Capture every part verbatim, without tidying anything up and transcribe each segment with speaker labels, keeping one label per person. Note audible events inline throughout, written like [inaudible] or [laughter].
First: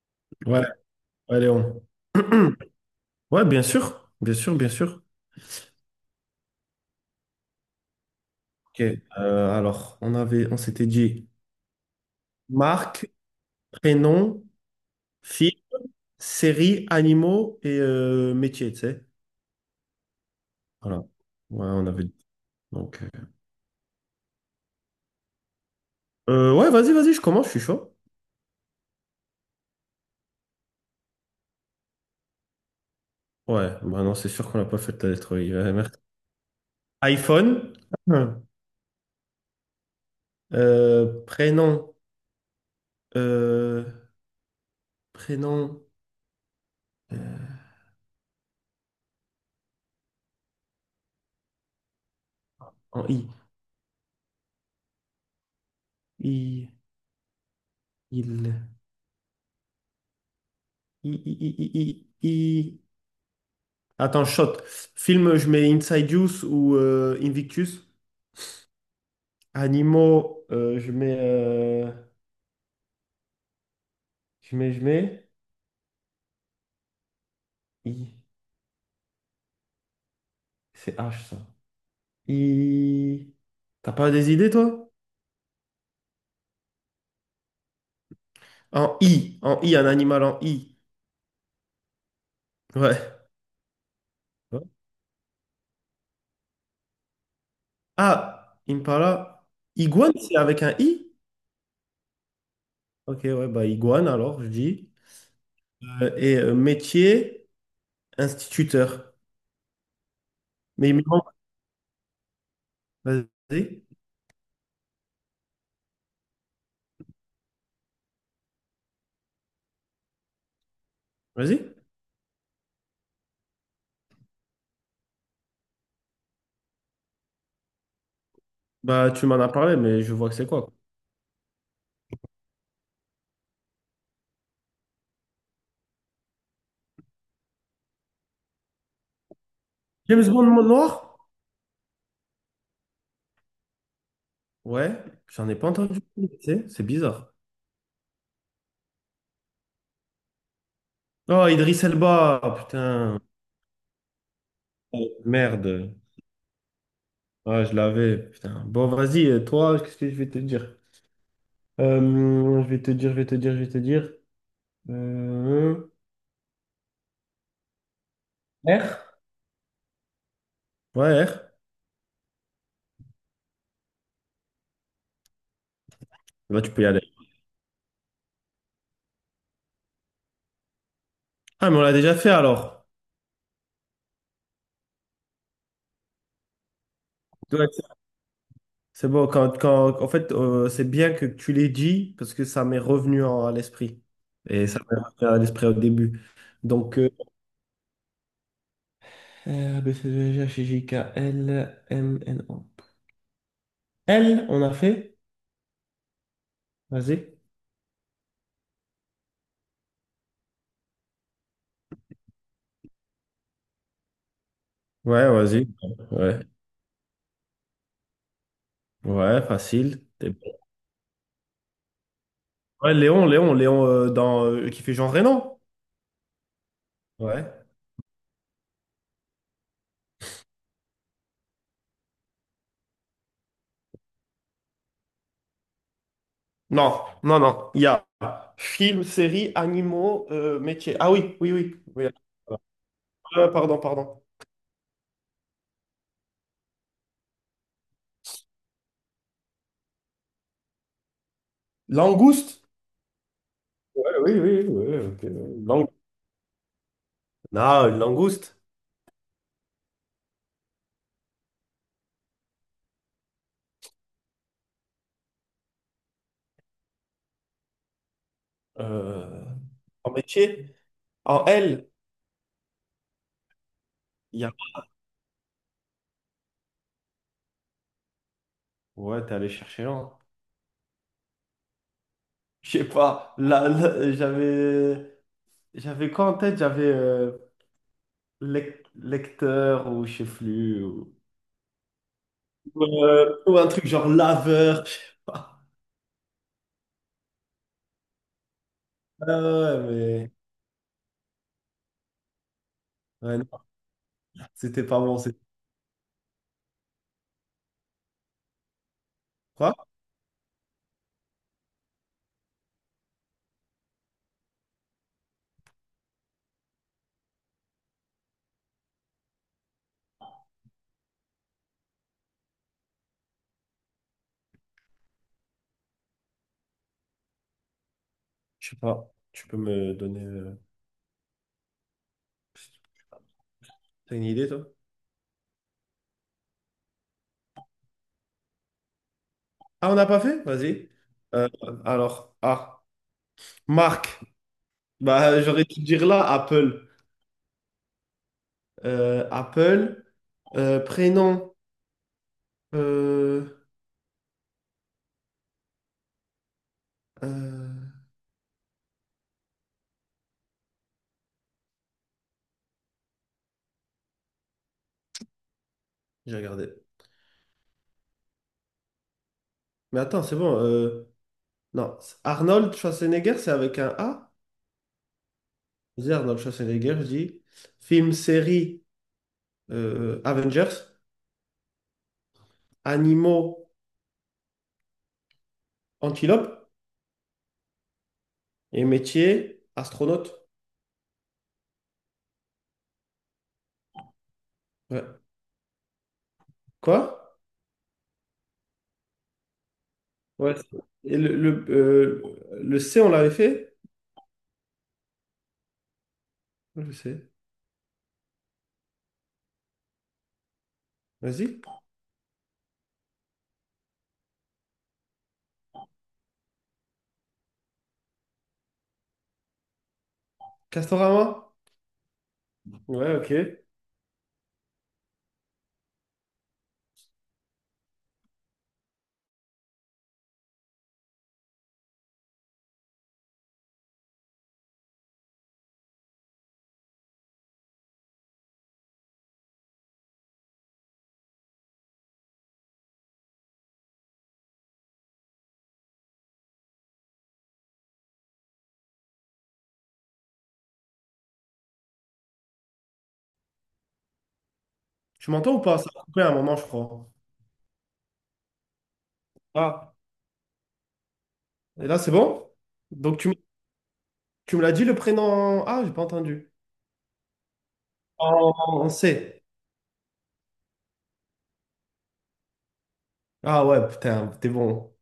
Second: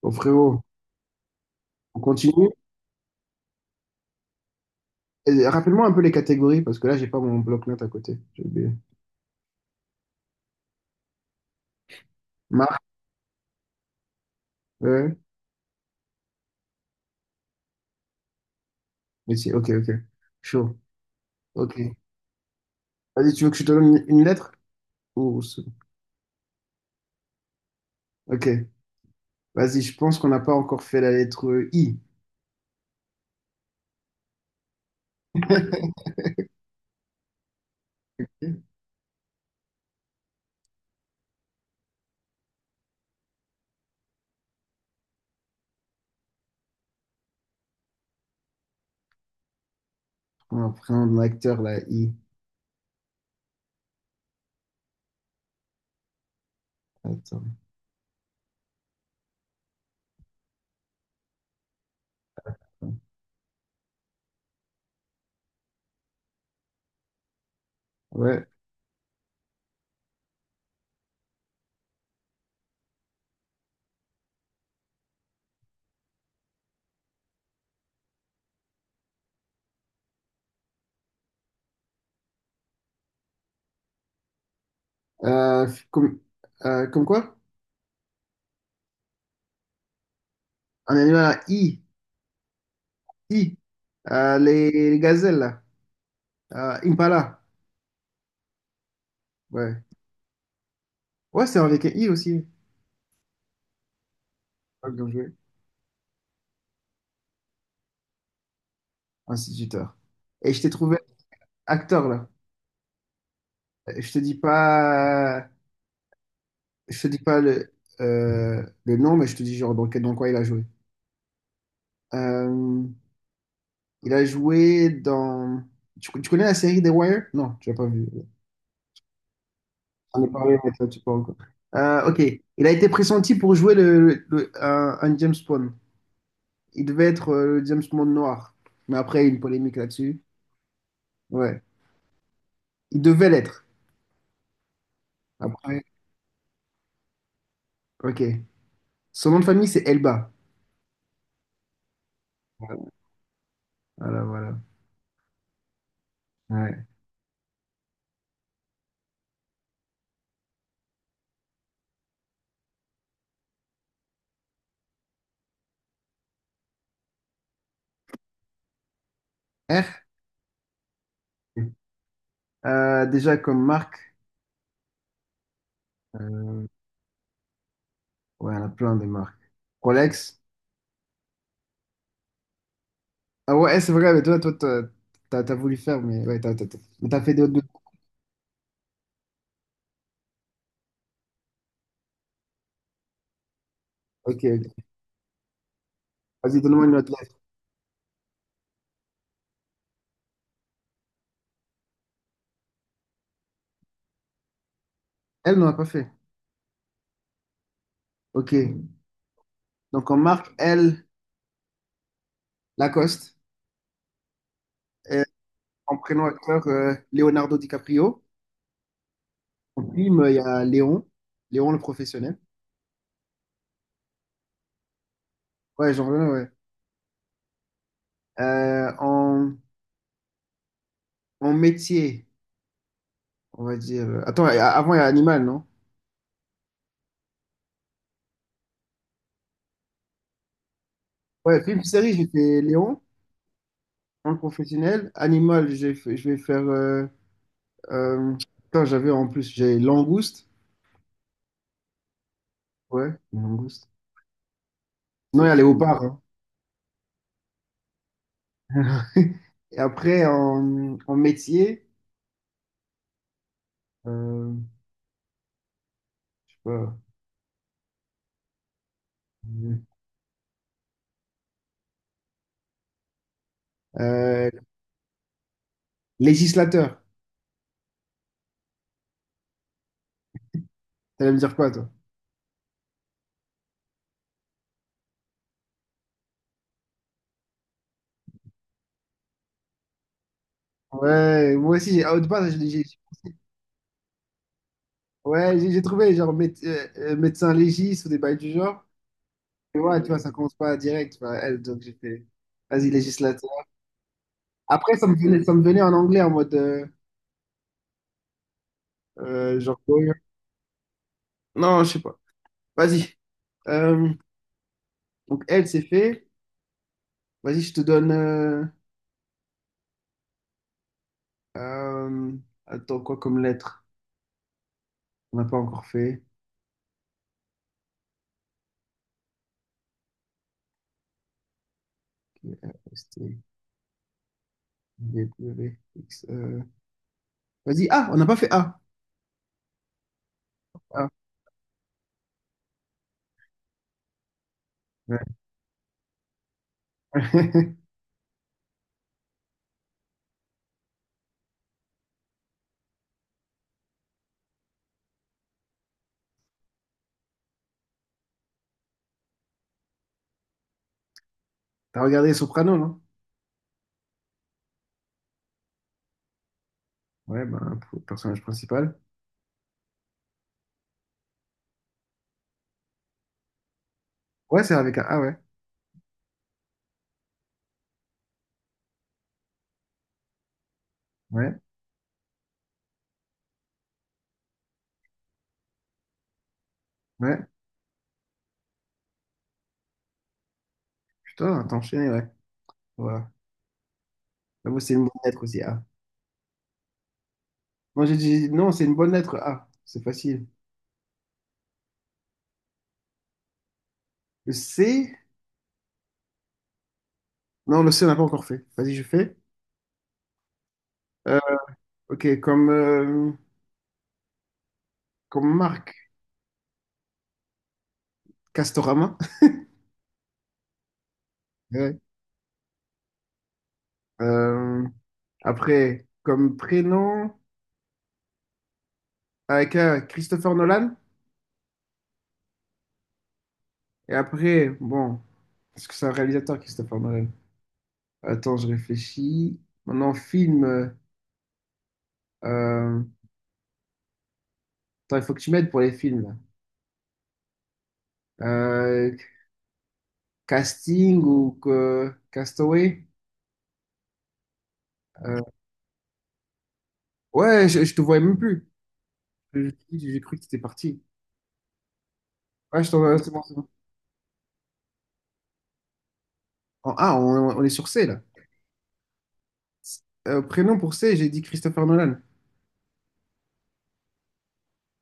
Speaker 1: Bon,
Speaker 2: Ouais,
Speaker 1: frérot,
Speaker 2: ouais, Léon.
Speaker 1: on continue.
Speaker 2: [clears throat] Ouais, bien sûr, bien sûr, bien sûr.
Speaker 1: Et rappelle-moi un peu les catégories, parce que là, j'ai pas mon bloc-notes à côté. J'ai oublié.
Speaker 2: Ok. Euh, alors, on avait, on s'était dit
Speaker 1: Marque,
Speaker 2: marque, prénom,
Speaker 1: ouais.
Speaker 2: fille, série, animaux et euh, métier, tu sais.
Speaker 1: Métier. Ok, ok. Chaud.
Speaker 2: Voilà. Ouais,
Speaker 1: Ok.
Speaker 2: on avait dit. Donc, euh,
Speaker 1: Vas-y, tu veux que je te donne une une lettre? Ou... ce-
Speaker 2: euh, ouais, vas-y, vas-y, je commence, je suis chaud.
Speaker 1: Ok. Vas-y, je pense qu'on n'a pas encore fait la lettre I.
Speaker 2: Ouais, bah non, c'est sûr qu'on n'a pas fait la lettre I. Ouais, merde.
Speaker 1: [laughs]
Speaker 2: iPhone, [clears throat] Hum. Euh, prénom, euh, prénom euh,
Speaker 1: On va prendre l'acteur, la I.
Speaker 2: en I. I,
Speaker 1: Attends.
Speaker 2: il, I, I, I, I, I. Attends, shot. Film, je mets Inside Use ou euh, Invictus.
Speaker 1: Ouais.
Speaker 2: Animaux, euh, je mets, euh, je mets, je mets. I. C'est H ça. I. T'as pas des idées, toi?
Speaker 1: Euh, comme, euh, comme quoi?
Speaker 2: En I. En I, un animal en I.
Speaker 1: Un animal à I.
Speaker 2: Ouais.
Speaker 1: I. Euh,
Speaker 2: Ouais.
Speaker 1: les, les gazelles, là. Euh, Impala.
Speaker 2: Ah, Impala.
Speaker 1: Ouais.
Speaker 2: Iguane, c'est avec un I?
Speaker 1: Ouais, c'est avec un I aussi.
Speaker 2: Ok, ouais, bah iguane alors, je dis.
Speaker 1: Ah, bien joué.
Speaker 2: Euh, et euh, métier, instituteur.
Speaker 1: Instituteur. Et je t'ai
Speaker 2: Mais il
Speaker 1: trouvé
Speaker 2: me manque.
Speaker 1: acteur là.
Speaker 2: Vas-y.
Speaker 1: Je te dis pas, je te dis pas le, euh, le nom, mais je te dis genre dans, quel- dans quoi il a joué.
Speaker 2: Vas-y.
Speaker 1: Euh, il a joué dans. Tu, tu connais la série The Wire? Non, tu l'as pas vu.
Speaker 2: Bah, tu m'en as parlé, mais je
Speaker 1: On en a
Speaker 2: vois que c'est
Speaker 1: parlé, mais
Speaker 2: quoi.
Speaker 1: toi, tu parles encore. Euh, ok. Il a été pressenti pour jouer le, le- le- un, un James Bond. Il devait être euh, le James Bond noir. Mais après, il y a eu une polémique là-dessus.
Speaker 2: James Bond mon noir?
Speaker 1: Ouais. Il devait l'être.
Speaker 2: Ouais, j'en ai pas
Speaker 1: Après,
Speaker 2: entendu parler, tu sais, c'est bizarre.
Speaker 1: ok. Son nom de famille, c'est Elba.
Speaker 2: Oh, Idriss Elba, ah, putain.
Speaker 1: Voilà, voilà.
Speaker 2: Oh, merde.
Speaker 1: Ouais.
Speaker 2: Ah, je l'avais, putain. Bon, vas-y, euh, toi, qu'est-ce que je vais te dire? Euh, je vais te dire, je vais te dire, je vais te dire. Euh, R?
Speaker 1: R.
Speaker 2: Ouais, R.
Speaker 1: Euh, déjà comme marque,
Speaker 2: Bah,
Speaker 1: euh,
Speaker 2: tu peux y aller.
Speaker 1: ouais, on a plein de marques. Rolex.
Speaker 2: Ah, mais on l'a déjà fait alors.
Speaker 1: Ah ouais, c'est vrai, mais toi, toi, t'as, t'as- t'as voulu faire, mais ouais, t'as, t'as- t'as- mais t'as fait d'autres. D'autres-
Speaker 2: Ouais, c'est c'est bon, quand, quand, en fait, euh, c'est bien que tu l'aies dit parce que ça m'est revenu en- à l'esprit.
Speaker 1: Ok,
Speaker 2: Et ça
Speaker 1: ok.
Speaker 2: m'est revenu à l'esprit au début.
Speaker 1: Vas-y, donne-moi une
Speaker 2: Donc, euh,
Speaker 1: autre lettre.
Speaker 2: R, B, C, D, E, F, G, H, I, J, K, L, M, N, O. Elle, on a fait.
Speaker 1: Elle, n'en a pas fait.
Speaker 2: Vas-y.
Speaker 1: Ok. Donc en marque, elle, Lacoste. Et
Speaker 2: Ouais, vas-y.
Speaker 1: en prénom
Speaker 2: Ouais,
Speaker 1: acteur, euh, Leonardo DiCaprio.
Speaker 2: ouais,
Speaker 1: En
Speaker 2: facile.
Speaker 1: film,
Speaker 2: T'es
Speaker 1: il y
Speaker 2: bon.
Speaker 1: a Léon. Léon le professionnel.
Speaker 2: Ouais, Léon, Léon, Léon euh, dans, euh, qui fait Jean Reno.
Speaker 1: Ouais, genre, ouais. Ouais.
Speaker 2: Ouais.
Speaker 1: Euh, en, en métier, on va dire. Attends, avant, il y a Animal, non?
Speaker 2: Non, non, non. Il y a film, série, animaux, euh, métier. Ah oui, oui,
Speaker 1: Ouais,
Speaker 2: oui,
Speaker 1: film,
Speaker 2: oui.
Speaker 1: série, j'ai fait Léon.
Speaker 2: Euh, pardon, pardon.
Speaker 1: En professionnel, animal, j'ai fait- je vais faire. Euh, euh, putain, j'avais en plus, j'ai langouste.
Speaker 2: Langouste?
Speaker 1: Ouais, une langouste.
Speaker 2: Ouais, oui, oui, oui, ok.
Speaker 1: Non, il y a
Speaker 2: Lang-
Speaker 1: léopard. Hein.
Speaker 2: Non, une langouste.
Speaker 1: [laughs] Et après, en, en métier, euh, je sais pas.
Speaker 2: Euh, en métier. En L, il y
Speaker 1: Euh,
Speaker 2: a...
Speaker 1: Législateur.
Speaker 2: Ouais, t'es allé chercher loin.
Speaker 1: T'allais me dire quoi, toi?
Speaker 2: Je sais pas. Là, là, j'avais... J'avais quoi en tête? J'avais euh, lec- lecteur ou je sais plus. Ou,
Speaker 1: Ouais, moi aussi, j'ai. Ah, au départ, j'ai- j'ai-
Speaker 2: ou, euh, ou un truc genre laveur, je sais
Speaker 1: ouais,
Speaker 2: pas.
Speaker 1: j'ai j'ai trouvé genre mé- euh, euh, médecin légiste ou des bails du genre. Et
Speaker 2: Ah
Speaker 1: ouais, tu vois,
Speaker 2: ouais,
Speaker 1: ça commence pas direct. Tu vois, elle, donc j'ai fait. Vas-y,
Speaker 2: mais ouais, non,
Speaker 1: législateur.
Speaker 2: c'était
Speaker 1: Après,
Speaker 2: pas
Speaker 1: ça me
Speaker 2: bon. c'est-
Speaker 1: venait, ça me venait en anglais en mode. Euh, euh,
Speaker 2: Quoi?
Speaker 1: genre, non, je sais pas. Vas-y. Euh, donc, elle, c'est fait. Vas-y, je te donne. euh, euh, attends, quoi comme lettre? On n'a pas encore fait.
Speaker 2: Je sais pas. Tu peux me donner euh,
Speaker 1: Euh, c'était
Speaker 2: t'as une idée, toi?
Speaker 1: V, W, X, euh, vas-y, A, on n'a pas fait A.
Speaker 2: Ah, on n'a pas fait? Vas-y.
Speaker 1: Ah,
Speaker 2: Euh, alors, ah, Marc.
Speaker 1: ouais.
Speaker 2: Bah, j'aurais dû dire là, Apple.
Speaker 1: [laughs]
Speaker 2: Euh, Apple, euh, prénom. Euh, euh,
Speaker 1: T'as regardé Soprano, non?
Speaker 2: j'ai regardé.
Speaker 1: Ouais, ben, pour le personnage principal.
Speaker 2: Mais attends, c'est bon. euh, Non, c'est- Arnold Schwarzenegger, c'est avec un A.
Speaker 1: Ouais, c'est avec un A, ouais.
Speaker 2: Je dis Arnold Schwarzenegger, je dis film, série, euh, Avengers,
Speaker 1: Ouais,
Speaker 2: animaux, antilopes,
Speaker 1: ouais.
Speaker 2: et métier, astronaute.
Speaker 1: Putain, t'as enchaîné, ouais. Voilà. J'avoue, c'est une
Speaker 2: Ouais.
Speaker 1: bonne lettre aussi, A.
Speaker 2: Quoi?
Speaker 1: Non, j'ai dit, non, c'est une bonne lettre, A. C'est facile.
Speaker 2: Ouais. Et le, le, euh, le C, on l'avait fait?
Speaker 1: Le C.
Speaker 2: Ouais, je sais.
Speaker 1: Non, le C, n'a pas encore fait. Vas-y, je fais. Euh,
Speaker 2: Vas-y.
Speaker 1: ok, comme, euh, comme marque, Castorama. [laughs]
Speaker 2: Castorama?
Speaker 1: Ouais.
Speaker 2: Ouais, ok.
Speaker 1: Euh, Après, comme prénom, avec euh, Christopher Nolan. Et après, bon, est-ce que c'est un réalisateur, Christopher Nolan? Attends, je réfléchis. Maintenant, film. euh, euh, attends, il faut que tu m'aides pour les films. Là. Euh, Casting ou que- Castaway?
Speaker 2: Tu
Speaker 1: Euh,
Speaker 2: m'entends ou pas? Ça a coupé à un moment, je crois.
Speaker 1: ouais, je, je te voyais même plus. Je-
Speaker 2: Ah,
Speaker 1: J'ai cru que tu étais parti.
Speaker 2: et là, c'est bon?
Speaker 1: Ouais, je t'en-
Speaker 2: Donc, tu,
Speaker 1: c'est
Speaker 2: m-
Speaker 1: bon, c'est bon.
Speaker 2: tu me l'as dit le prénom? Ah, j'ai pas entendu.
Speaker 1: En- ah, on, on est sur C là.
Speaker 2: En en C.
Speaker 1: Euh, prénom pour C, j'ai dit Christopher Nolan.
Speaker 2: Ah ouais, putain, t'es bon.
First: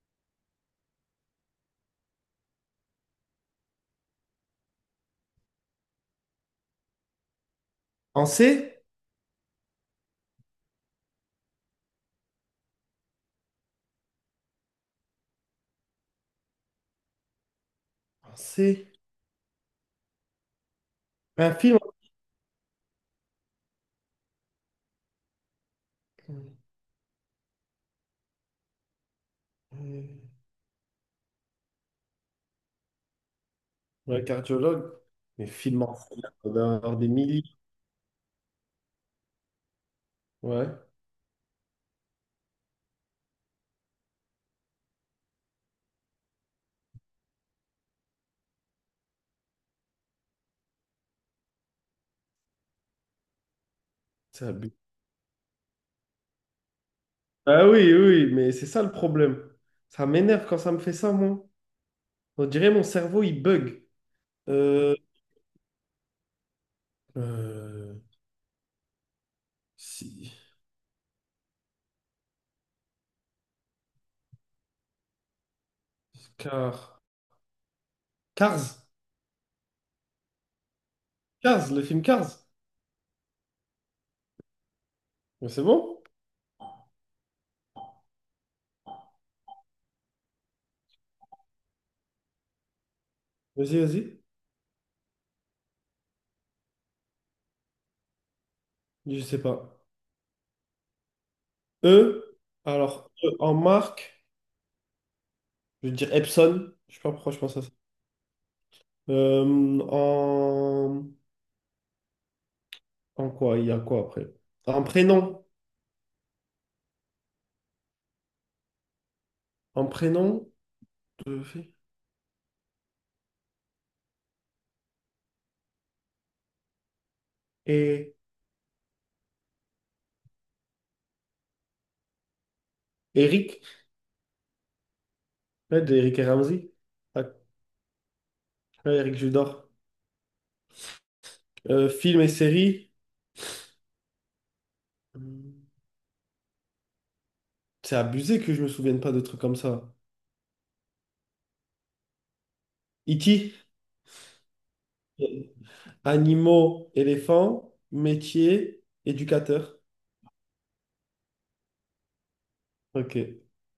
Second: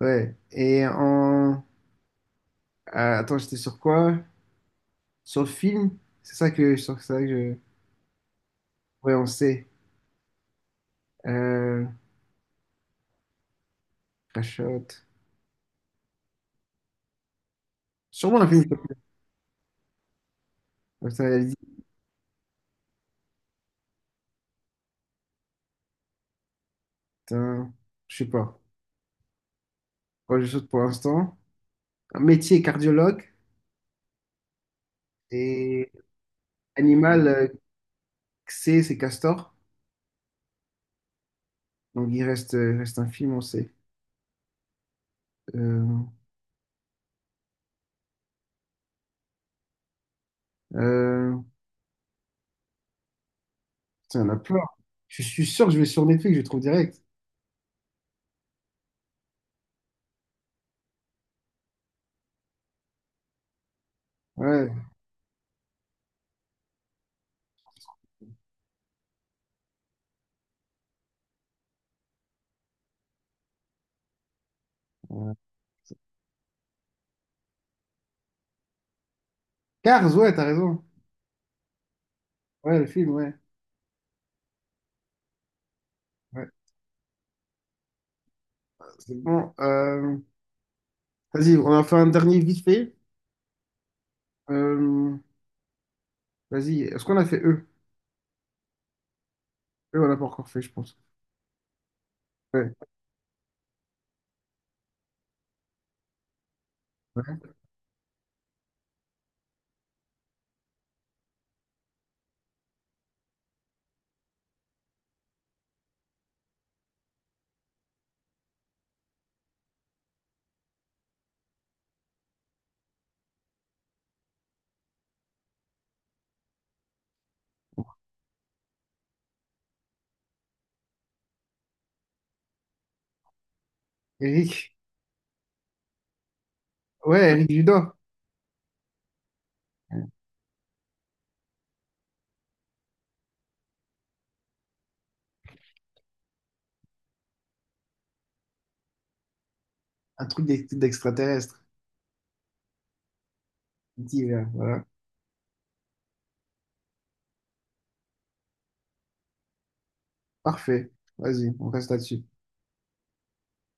Speaker 1: Ouais. Et en. Ah, attends, j'étais sur quoi? Sur le film? C'est ça que, sur ça que je.
Speaker 2: En C?
Speaker 1: Ouais, on sait. Euh, Crashot.
Speaker 2: En
Speaker 1: Sûrement un film.
Speaker 2: C.
Speaker 1: Comme ça, elle dit.
Speaker 2: Un film.
Speaker 1: Putain, je sais pas.
Speaker 2: Euh,
Speaker 1: Ouais, je saute pour l'instant. Un Métier cardiologue
Speaker 2: Ouais, cardiologue. Mais film
Speaker 1: et
Speaker 2: en C, là, on doit en avoir des
Speaker 1: animal
Speaker 2: milliers.
Speaker 1: euh, C, c'est castor.
Speaker 2: Ouais,
Speaker 1: Donc il reste, euh, il reste un film, on sait. Euh, euh, putain, il y en a
Speaker 2: c'est
Speaker 1: plein.
Speaker 2: abusé.
Speaker 1: Je suis sûr que je vais sur Netflix, je le trouve direct.
Speaker 2: Ah oui, oui, oui, mais c'est ça le problème. Ça m'énerve quand ça me fait ça, moi. On dirait mon cerveau, il bug.
Speaker 1: Ouais.
Speaker 2: Euh, euh, si.
Speaker 1: Euh,
Speaker 2: Car. Cars.
Speaker 1: Cars, ouais, t'as raison.
Speaker 2: Cars, le film Cars.
Speaker 1: Ouais, le film, ouais.
Speaker 2: Mais c'est bon?
Speaker 1: Ouais, c'est bon. Euh, vas-y, on a fait un dernier vite fait.
Speaker 2: Vas-y, vas-y.
Speaker 1: Euh, vas-y, est-ce qu'on a fait eux?
Speaker 2: Je sais pas.
Speaker 1: Eux, on l'a pas encore fait, je pense.
Speaker 2: E.
Speaker 1: Ouais.
Speaker 2: Alors, E en marque, je veux dire Epson. Je sais pas pourquoi
Speaker 1: Ouais.
Speaker 2: je pense à ça. Euh, en... En quoi? Il y a quoi après? En prénom. En prénom de fait. Et Eric.
Speaker 1: Eric.
Speaker 2: Ouais, d'Eric et Ramsey.
Speaker 1: Ouais,
Speaker 2: Ah,
Speaker 1: Eric Judor.
Speaker 2: ouais, Eric Judor. Euh, film et série. Hum, C'est abusé que je me souvienne pas de trucs comme ça.
Speaker 1: Un truc d'ex- d'extraterrestre.
Speaker 2: Iti.
Speaker 1: Divers, voilà.
Speaker 2: Animaux, éléphants, métier, éducateur.
Speaker 1: Parfait. Vas-y, on reste là-dessus.
Speaker 2: Ok.